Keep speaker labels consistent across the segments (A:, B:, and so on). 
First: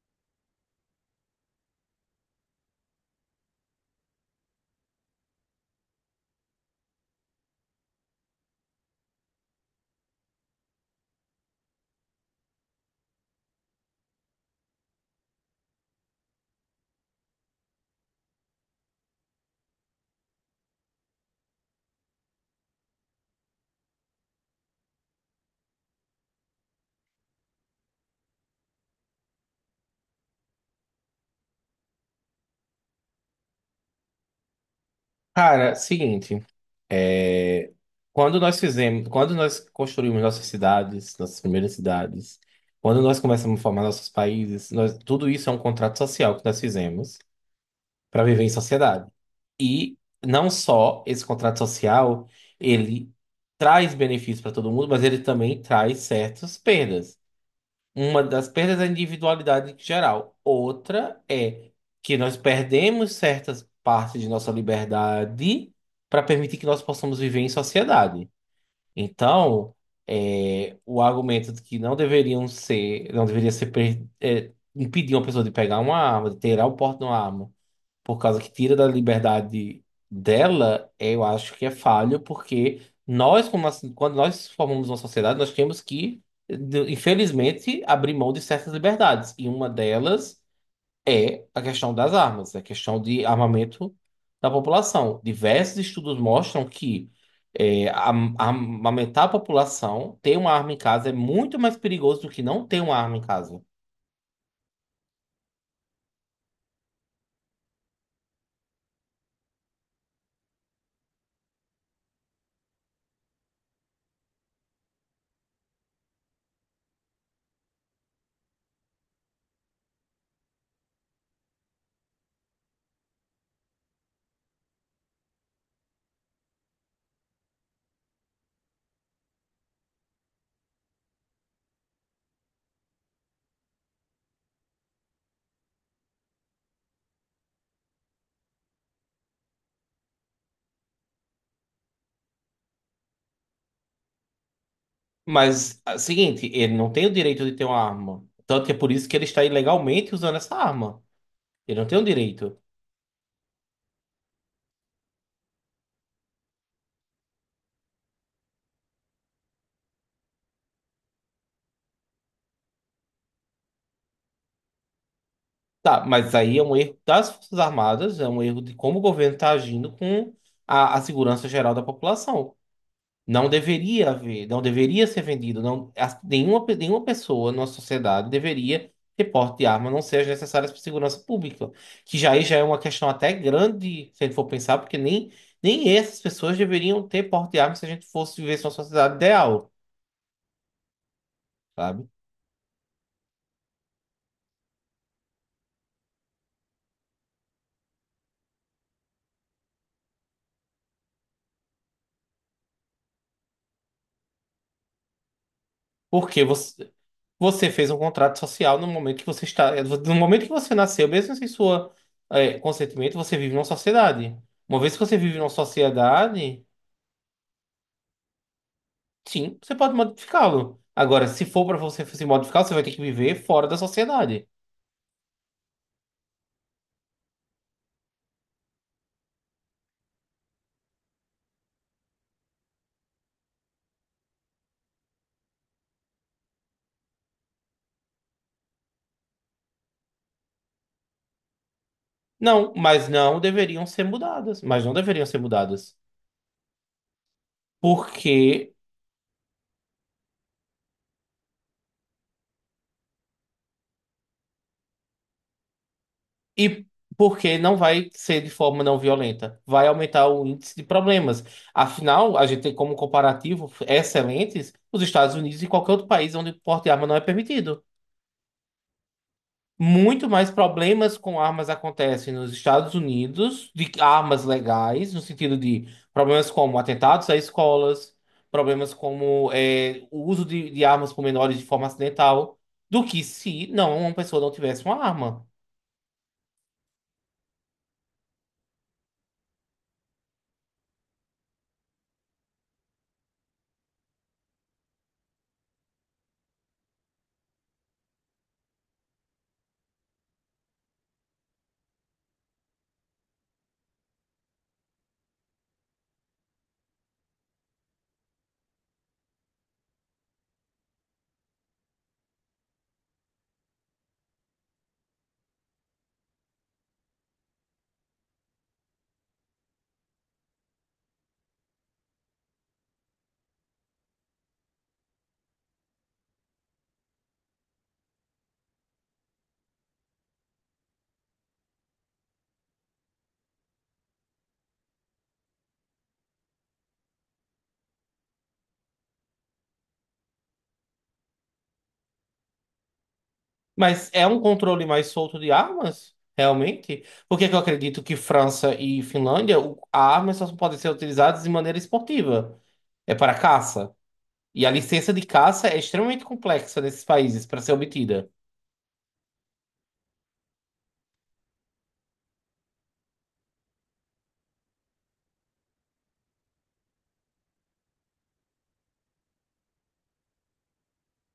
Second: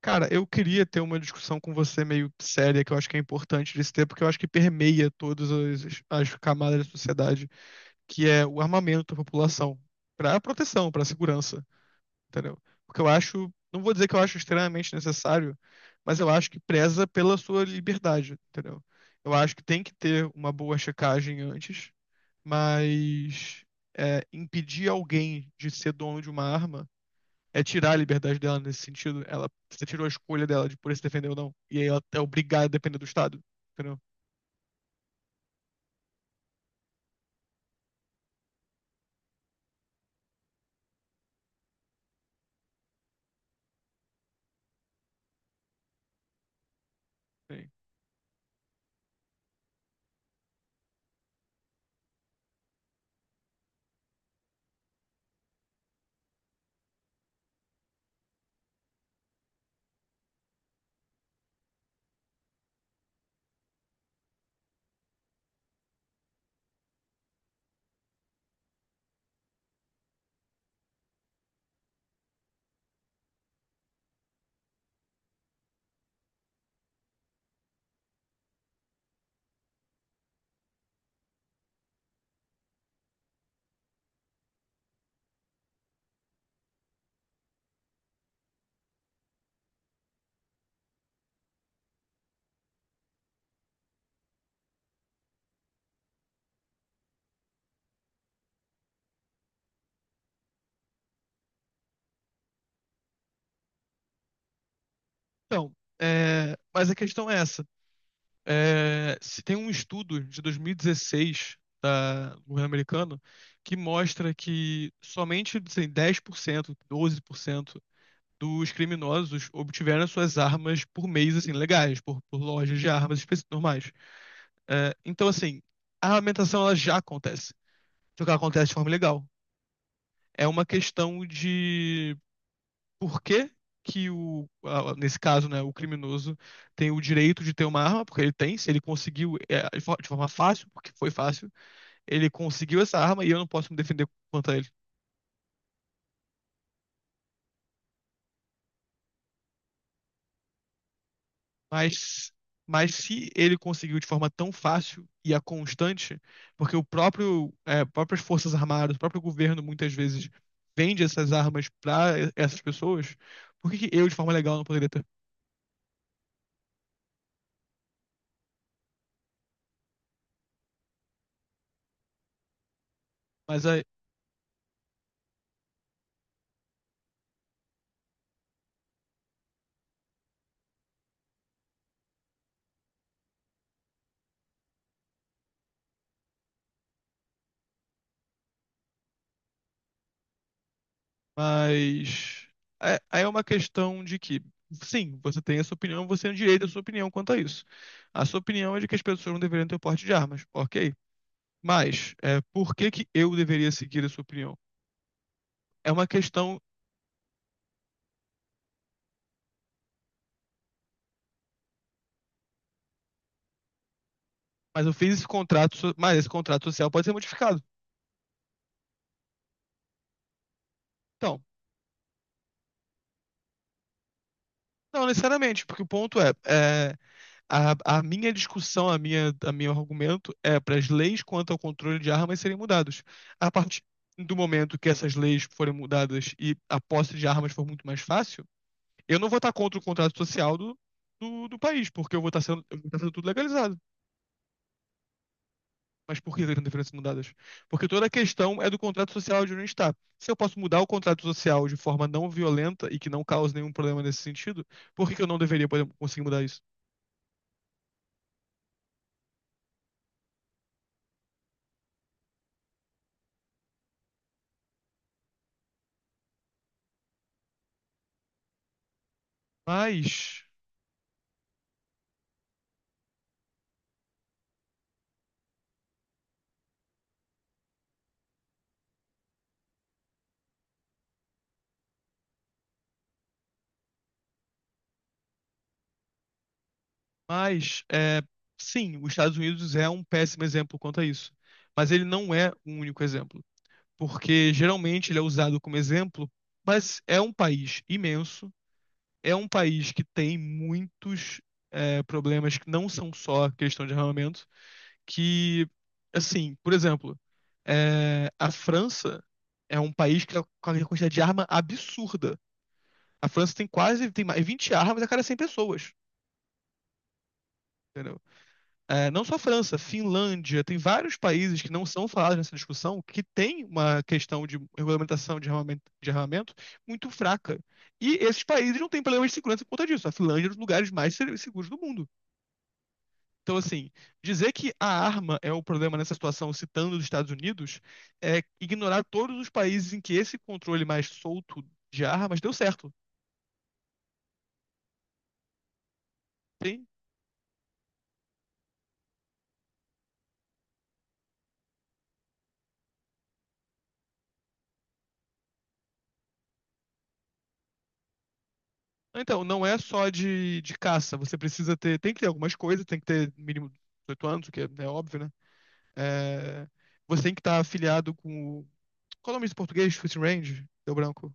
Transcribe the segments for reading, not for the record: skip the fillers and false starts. A: Cara, eu queria ter uma discussão com você meio séria, que eu acho que é importante de se ter, porque eu acho que permeia todas as camadas da sociedade, que é o armamento da população, para proteção, para segurança, entendeu? Porque eu acho, não vou dizer que eu acho extremamente necessário, mas eu acho que preza pela sua liberdade, entendeu? Eu acho que tem que ter uma boa checagem antes, mas impedir alguém de ser dono de uma arma é tirar a liberdade dela nesse sentido. Ela, você tirou a escolha dela de por se defender ou não. E aí ela é obrigada a depender do Estado. Entendeu?
B: Cara, seguinte, é, quando nós fizemos, quando nós construímos nossas cidades, nossas primeiras cidades, quando nós começamos a formar nossos países, tudo isso é um contrato social que nós fizemos
A: É.
B: para viver em sociedade. E não só esse contrato social, ele traz benefícios para todo mundo, mas ele também traz certas perdas. Uma das perdas da individualidade geral. Outra é que nós perdemos certas partes de nossa liberdade para permitir que nós possamos viver em sociedade. Então, o argumento de que não deveriam ser, não deveria ser impedir uma pessoa de pegar uma arma, de ter o porte de uma arma por causa que tira da liberdade dela, eu acho que é falho, porque nós, como assim, quando nós formamos uma sociedade, nós temos que, infelizmente, abrir mão de certas liberdades. E uma delas é a questão das armas, é a questão de armamento da população. Diversos estudos mostram que armamentar a população, ter uma arma em casa é muito mais perigoso do que não ter uma arma em casa.
A: Então, mas a questão é essa. É, se tem um estudo de 2016 do governo americano que mostra que somente assim, 10%, 12% dos criminosos obtiveram suas armas por meios assim, legais, por lojas de armas específicas normais. É, então, assim, a armamentação ela já acontece. Só que ela acontece de forma ilegal. É uma questão de por que que nesse caso, né, o criminoso tem o direito de ter uma arma, porque ele tem, se ele conseguiu, de forma fácil, porque foi fácil, ele conseguiu essa arma e eu não posso me defender contra ele.
B: Mas, é o seguinte, ele não tem o direito de ter uma arma. Tanto que é por isso que ele está ilegalmente usando essa arma. Ele não tem o
A: Mas,
B: direito.
A: mas se ele conseguiu de forma tão fácil e a constante, porque o próprio, próprias forças armadas, o próprio governo muitas vezes vende essas armas para essas pessoas, por que que eu, de forma legal, não poderia ter?
B: Tá, mas aí é um erro das Forças Armadas, é um erro de como o governo está agindo com a segurança geral da população. Não
A: Mas é,
B: deveria haver, não deveria ser vendido, não, nenhuma, nenhuma pessoa na nossa sociedade deveria ter porte de arma, a não ser as necessárias para segurança pública, que já aí já é uma questão até grande, se a gente for pensar, porque nem, nem essas pessoas deveriam ter porte de arma se a gente fosse viver numa sociedade ideal, sabe?
A: Mas é uma questão de que, sim, você tem a sua opinião, você tem o direito à sua opinião quanto a isso. A sua opinião é de que as pessoas não deveriam ter porte de armas, ok? Mas é, por que que eu deveria seguir a sua opinião? É uma
B: Porque
A: questão,
B: você, você fez um contrato social no momento que você está, no momento que você nasceu, mesmo sem sua, consentimento, você vive numa sociedade. Uma
A: mas eu
B: vez que
A: fiz
B: você
A: esse
B: vive numa
A: contrato, mas esse contrato
B: sociedade.
A: social pode ser modificado.
B: Sim, você pode modificá-lo. Agora,
A: Então,
B: se for para você se modificar, você vai ter que viver fora da sociedade.
A: não necessariamente, porque o ponto é a minha discussão, a meu argumento é para as leis quanto ao controle de armas serem mudadas. A partir do momento que essas leis forem mudadas e a posse de armas for muito mais fácil, eu não vou estar contra o contrato social do país, porque
B: Não,
A: eu vou estar
B: mas
A: sendo tudo
B: não
A: legalizado.
B: deveriam ser mudadas. Mas não deveriam ser mudadas.
A: Mas por que seriam diferenças mudadas? Porque toda a questão é
B: Porque
A: do contrato social de onde está. Se eu posso mudar o contrato social de forma não violenta e que não cause nenhum problema nesse sentido, por que que eu não deveria poder, conseguir mudar isso?
B: e porque não vai ser de forma não violenta. Vai aumentar o índice de problemas. Afinal, a gente tem como comparativo excelentes os Estados Unidos e qualquer outro país onde o porte de arma não é permitido. Muito
A: Mas
B: mais problemas com armas acontecem nos Estados Unidos, de armas legais, no sentido de problemas como atentados a escolas, problemas como o uso de armas por menores de forma acidental, do que se não uma pessoa não tivesse uma arma.
A: Mas, é, sim, os Estados Unidos é um péssimo exemplo quanto a isso. Mas ele não é o único exemplo. Porque geralmente ele é usado como exemplo, mas é um país imenso, é um país que tem muitos problemas que não são só questão de armamento, que, assim, por exemplo, a França é um país que tem uma quantidade de arma absurda. A França tem quase, tem mais 20 armas a cada 100 pessoas, entendeu? É, não só a França, Finlândia, tem vários países que não são falados nessa discussão que tem uma questão de regulamentação de armamento muito fraca. E esses países não têm problema de segurança por conta disso. A Finlândia é um dos lugares mais seguros do mundo. Então, assim, dizer que a arma é o problema nessa situação, citando os Estados Unidos, é ignorar todos os países em que esse controle mais solto de armas deu certo.
B: Mas é um controle mais solto de armas,
A: Tem-
B: realmente? Porque é que eu acredito que França e Finlândia, a arma só podem ser utilizadas de maneira esportiva, é para caça. E a licença de caça é extremamente complexa nesses países para ser obtida.
A: Então, não é só de caça. Você precisa ter. Tem que ter algumas coisas, tem que ter mínimo 18 anos, o que é óbvio, né? É, você tem que estar afiliado com o. Qual é o nome desse português? Shooting Range? Deu branco.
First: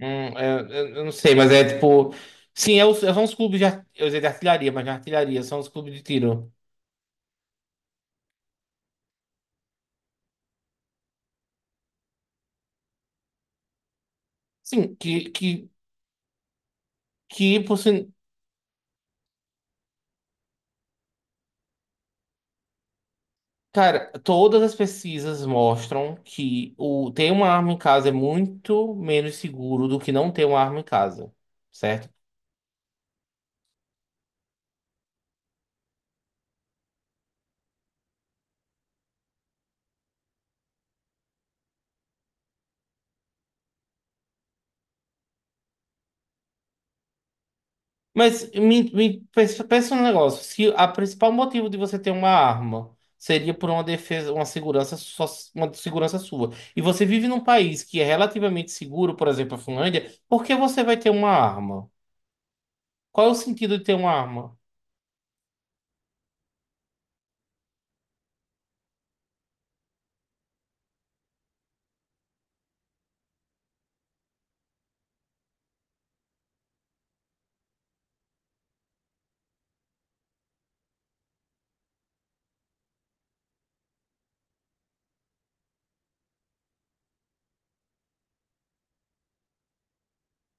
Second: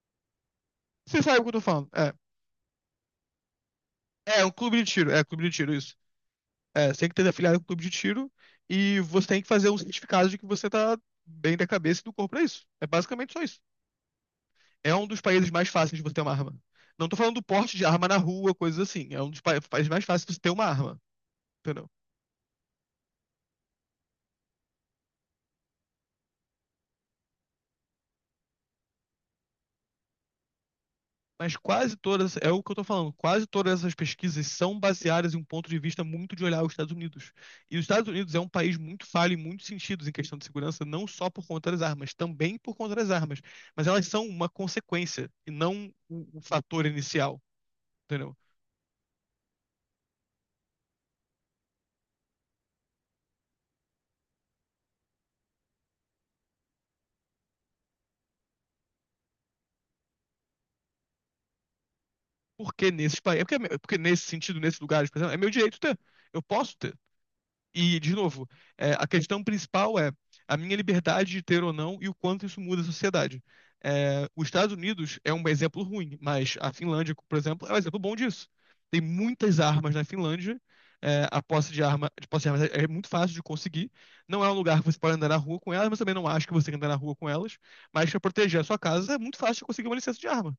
B: Hum, eu não
A: Você
B: sei,
A: sabe o que
B: mas
A: eu tô
B: é
A: falando. É.
B: tipo. Sim, é são os clubes de, eu ia dizer de
A: É um
B: artilharia,
A: clube de
B: mas de
A: tiro. É,
B: artilharia,
A: clube de
B: são os
A: tiro,
B: clubes
A: isso.
B: de tiro.
A: É, você tem que ter afiliado com o clube de tiro e você tem que fazer um certificado de que você tá bem da cabeça e do corpo pra isso. É basicamente só isso. É
B: Sim,
A: um dos países mais
B: que,
A: fáceis de você ter uma arma. Não tô falando do
B: que
A: porte
B: por
A: de arma
B: sin-
A: na rua, coisas assim. É um dos países mais fáceis de você ter uma arma. Entendeu?
B: Cara, todas as pesquisas mostram que o ter uma arma em casa é muito menos seguro do que não ter uma arma em casa,
A: Mas quase
B: certo?
A: todas, é o que eu tô falando, quase todas essas pesquisas são baseadas em um ponto de vista muito de olhar os Estados Unidos. E os Estados Unidos é um país muito falho em muitos sentidos em questão de segurança, não só por conta das armas, também por conta das armas. Mas elas são uma consequência e não o fator inicial, entendeu?
B: Mas me, pensa, pensa um negócio. Se a principal motivo de você ter uma arma seria por uma defesa, uma segurança, só, uma segurança sua, e você vive num país que é relativamente seguro, por exemplo, a Finlândia, por que você vai ter uma arma?
A: Porque nesses
B: Qual é o
A: países,
B: sentido de ter
A: porque
B: uma
A: nesse
B: arma?
A: sentido, nesses lugares, por exemplo, é meu direito ter. Eu posso ter. E, de novo, a questão principal é a minha liberdade de ter ou não e o quanto isso muda a sociedade. É, os Estados Unidos é um exemplo ruim, mas a Finlândia, por exemplo, é um exemplo bom disso. Tem muitas armas na Finlândia, a posse de arma, de posse de armas é, é muito fácil de conseguir. Não é um lugar que você pode andar na rua com elas, mas também não acho que você tem que andar na rua com elas. Mas para proteger a sua casa é muito fácil de conseguir uma licença de arma.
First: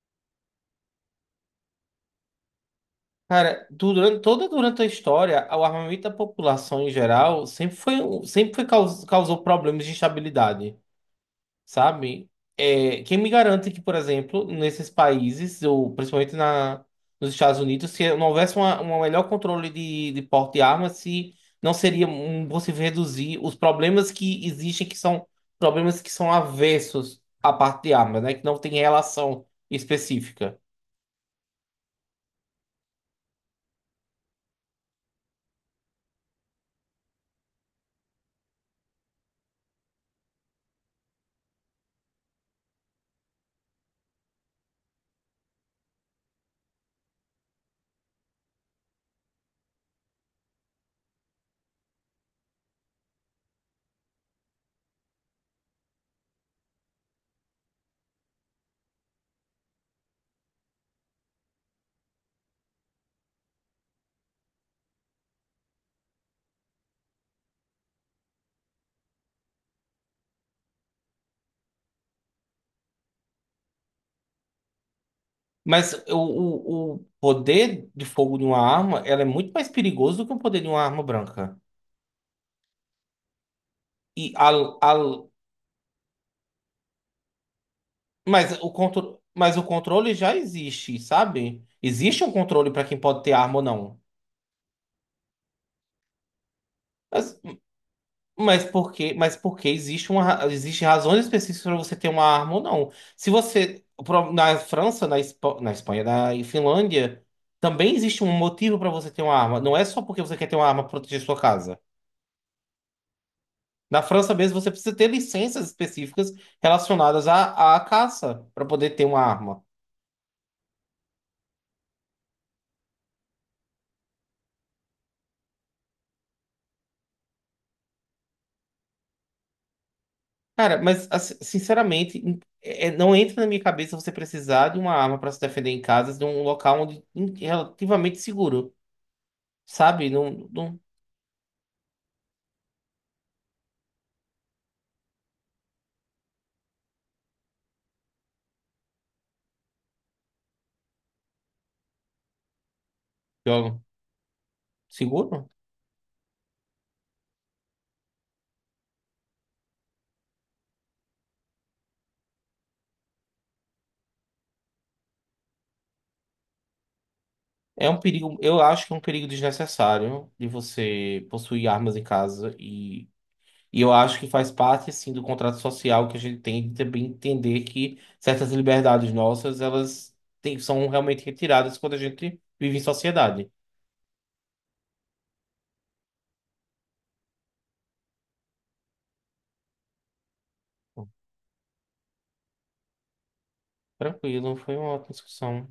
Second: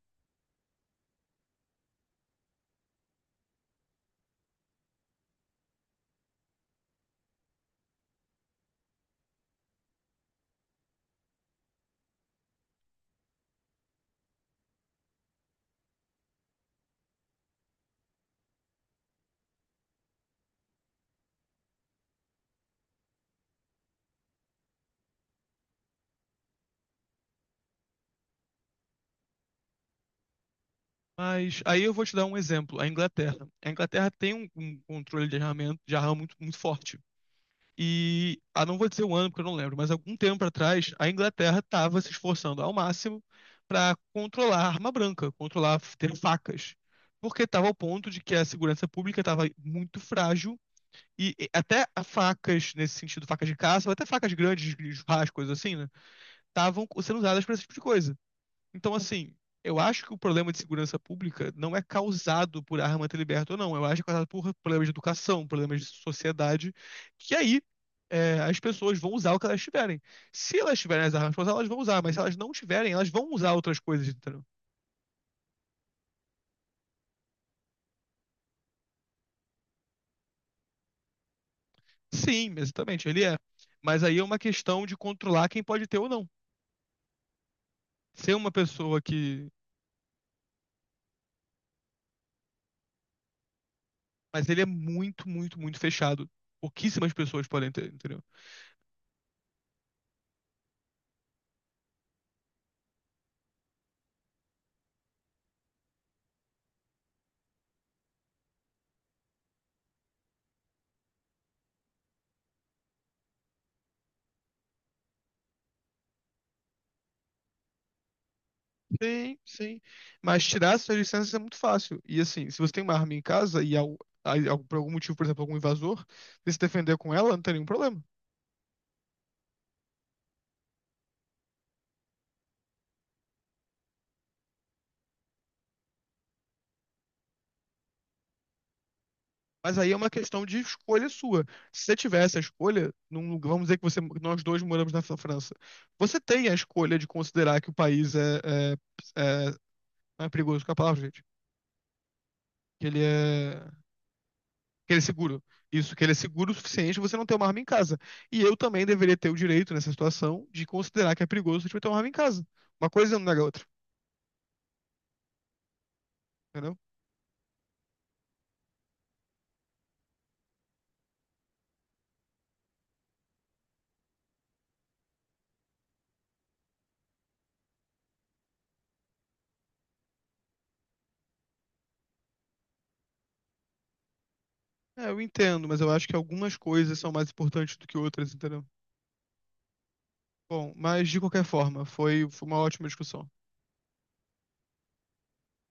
B: Cara, durante, toda durante a história, o armamento da população em geral sempre foi, sempre foi, causou problemas de instabilidade. Sabe? É, quem me garante que, por exemplo, nesses países, ou principalmente na, nos Estados Unidos, se não houvesse uma, um melhor controle de porte de armas, se não seria possível reduzir os problemas que existem, que são problemas que são avessos à parte de armas, né? Que não tem relação específica.
A: Mas aí eu vou te dar um exemplo, a Inglaterra. A Inglaterra tem um controle de arma muito, muito forte. E, ah, não vou dizer o ano, porque eu não lembro, mas algum tempo atrás, a Inglaterra estava se esforçando ao máximo para controlar a arma branca, controlar ter facas, porque estava ao ponto de que a segurança pública estava muito frágil e até a facas, nesse sentido, facas de caça, ou até facas grandes, de churrasco, coisas assim, né, estavam sendo usadas para esse tipo de coisa. Então, assim, eu acho que o problema de segurança pública não é causado por arma ter liberta ou não. Eu acho que é causado por problemas de educação, problemas de sociedade, que aí as pessoas vão usar o que elas tiverem. Se elas tiverem as armas pra usar, elas vão usar, mas se elas não tiverem, elas vão usar outras coisas, entendeu?
B: Mas o poder de fogo de uma arma, ela é muito mais perigoso do que o poder de uma arma branca.
A: Sim, exatamente, ele é. Mas aí é
B: E
A: uma
B: a,
A: questão de controlar quem pode ter ou não. Ser uma
B: Mas o
A: pessoa
B: contro...
A: que.
B: Mas o controle já existe, sabe? Existe um controle para quem pode ter arma ou não.
A: Mas ele é muito, muito, muito fechado. Pouquíssimas
B: Mas,
A: pessoas podem ter, entendeu?
B: mas por quê? Mas porque existe uma... existe razões específicas para você ter uma arma ou não. Se você na França, na, na Espanha, na Finlândia, também existe um motivo para você ter uma arma. Não é só porque você quer ter uma arma para proteger sua casa. Na França mesmo, você precisa ter licenças específicas relacionadas à, à caça para poder ter uma
A: Sim,
B: arma.
A: sim. Mas tirar essas licenças é muito fácil. E assim, se você tem uma arma em casa e por algum motivo, por exemplo, algum invasor, você se defender com ela, não tem nenhum problema.
B: Cara, mas assim, sinceramente, não entra na minha cabeça você precisar de uma arma para se defender em casa, de um local onde relativamente seguro,
A: Mas aí é uma
B: sabe?
A: questão
B: Não,
A: de
B: não,
A: escolha sua. Se você tiver essa escolha, vamos dizer que você, nós dois moramos na França, você tem a escolha de considerar que o país é, não é perigoso com a palavra, gente. Que ele é.
B: eu-
A: Que ele é seguro.
B: seguro?
A: Isso, que ele é seguro o suficiente pra você não ter uma arma em casa. E eu também deveria ter o direito, nessa situação, de considerar que é perigoso você ter uma arma em casa. Uma coisa não nega a outra, entendeu?
B: É um perigo, eu acho que é um perigo desnecessário de você possuir armas em casa e eu acho que faz parte assim do contrato social que a gente tem de também entender que certas liberdades nossas, elas são realmente retiradas quando a gente vive em sociedade.
A: É, eu entendo, mas eu acho que algumas coisas são mais importantes do que outras, entendeu? Bom, mas de qualquer forma, foi uma ótima discussão.
B: Tranquilo, foi uma ótima discussão.